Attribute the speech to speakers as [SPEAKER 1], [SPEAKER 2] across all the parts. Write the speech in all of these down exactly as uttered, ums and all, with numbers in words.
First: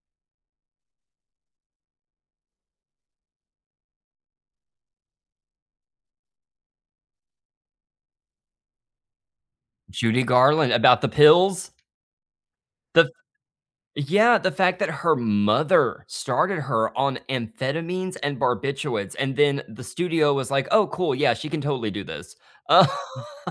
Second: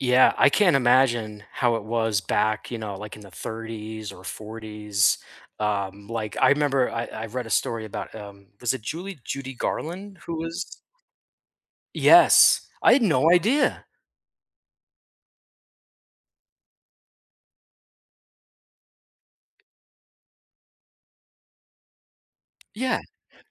[SPEAKER 1] Yeah, I can't imagine how it was back, you know, like, in the thirties or forties, um, like, I remember I I read a story about um, was it Julie Judy Garland
[SPEAKER 2] Judy
[SPEAKER 1] who
[SPEAKER 2] Garland,
[SPEAKER 1] was
[SPEAKER 2] about the pills?
[SPEAKER 1] Yes, I'd
[SPEAKER 2] The
[SPEAKER 1] no idea.
[SPEAKER 2] yeah, the fact that her mother started her on amphetamines and barbiturates, and then the studio was like, "Oh, cool, yeah, she can totally do this." Um
[SPEAKER 1] Yeah,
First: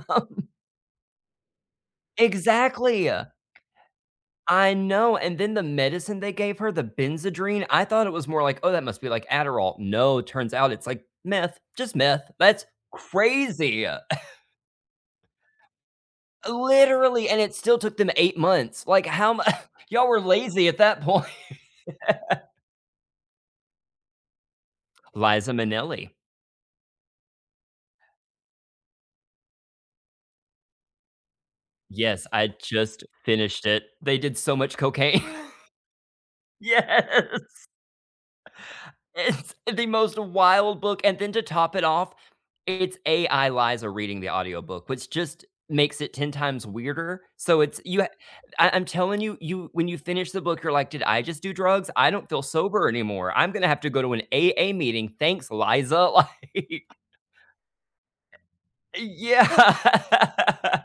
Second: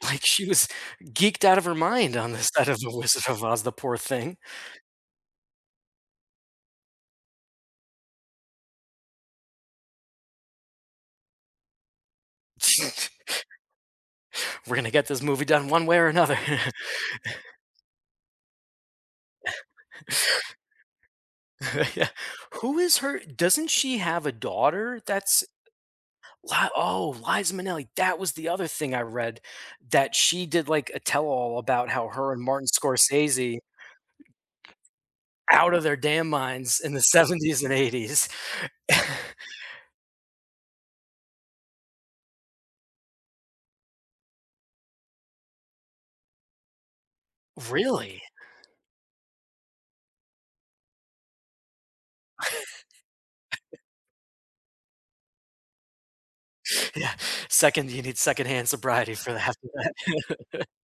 [SPEAKER 1] like, she was geeked out of her mind on the set of The
[SPEAKER 2] Exactly,
[SPEAKER 1] Wizard
[SPEAKER 2] uh!
[SPEAKER 1] of Oz, the poor thing.
[SPEAKER 2] I know, and then the medicine they gave her, the Benzedrine, I thought it was more like, "Oh, that must be like Adderall," no, turns out it's like meth, just meth that's crazy!
[SPEAKER 1] "We're gonna get this movie done one way or another."
[SPEAKER 2] Eh, literally, and it still took them eight months, like, how m "Y'all were lazy at that point."
[SPEAKER 1] Yeah, who is her doesn't she have a daughter that's
[SPEAKER 2] Liza Minnelli.
[SPEAKER 1] wha oh, Liza Minnelli, that was the other thing I read, that she did, like, a tell-all about how
[SPEAKER 2] Yes,
[SPEAKER 1] her and
[SPEAKER 2] I
[SPEAKER 1] Martin
[SPEAKER 2] just
[SPEAKER 1] Scorsese
[SPEAKER 2] finished it. They did so much cocaine.
[SPEAKER 1] out of their damn minds in the
[SPEAKER 2] Yes.
[SPEAKER 1] seventies and eighties
[SPEAKER 2] It's the most wild book and then to top it off, it's AI Liza reading the audiobook, which just makes it ten times weirder, so it's you ha
[SPEAKER 1] Really?
[SPEAKER 2] I I'm telling you you when you finish the book, you're like, "Did I just do drugs? I don't feel sober anymore, I'm gonna have to go to an AA meeting, thanks, Liza," like
[SPEAKER 1] Yeah, second you need second-hand
[SPEAKER 2] E
[SPEAKER 1] sobriety for that for after that.
[SPEAKER 2] yeah.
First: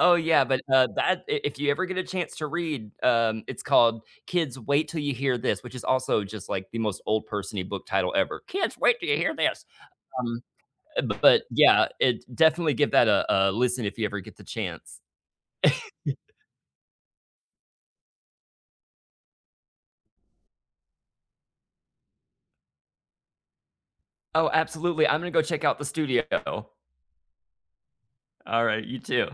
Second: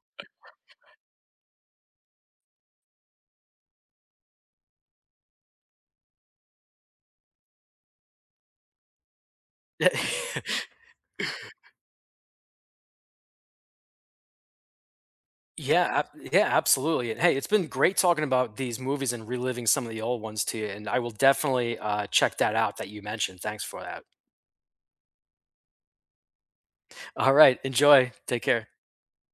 [SPEAKER 2] Oh yeah, but, uh, that i if you ever get a chance to read, um, it's called, Kids, Wait Till You Hear This!, which is also just, like, the most old person-y book title ever "Kids, wait 'till you hear this," um uh, but, yeah it definitely give that a a listen if you ever get the chance.
[SPEAKER 1] Yeah, ab yeah absolutely and hey, it's been great talking about these movies and reliving some of the old ones to ya, and I will definitely, uh, check that out that you mentioned, thanks for that.
[SPEAKER 2] Oh, absolutely, I'm gonna go check out The Studio.
[SPEAKER 1] All right, enjoy. Take care.
[SPEAKER 2] Alright, you too.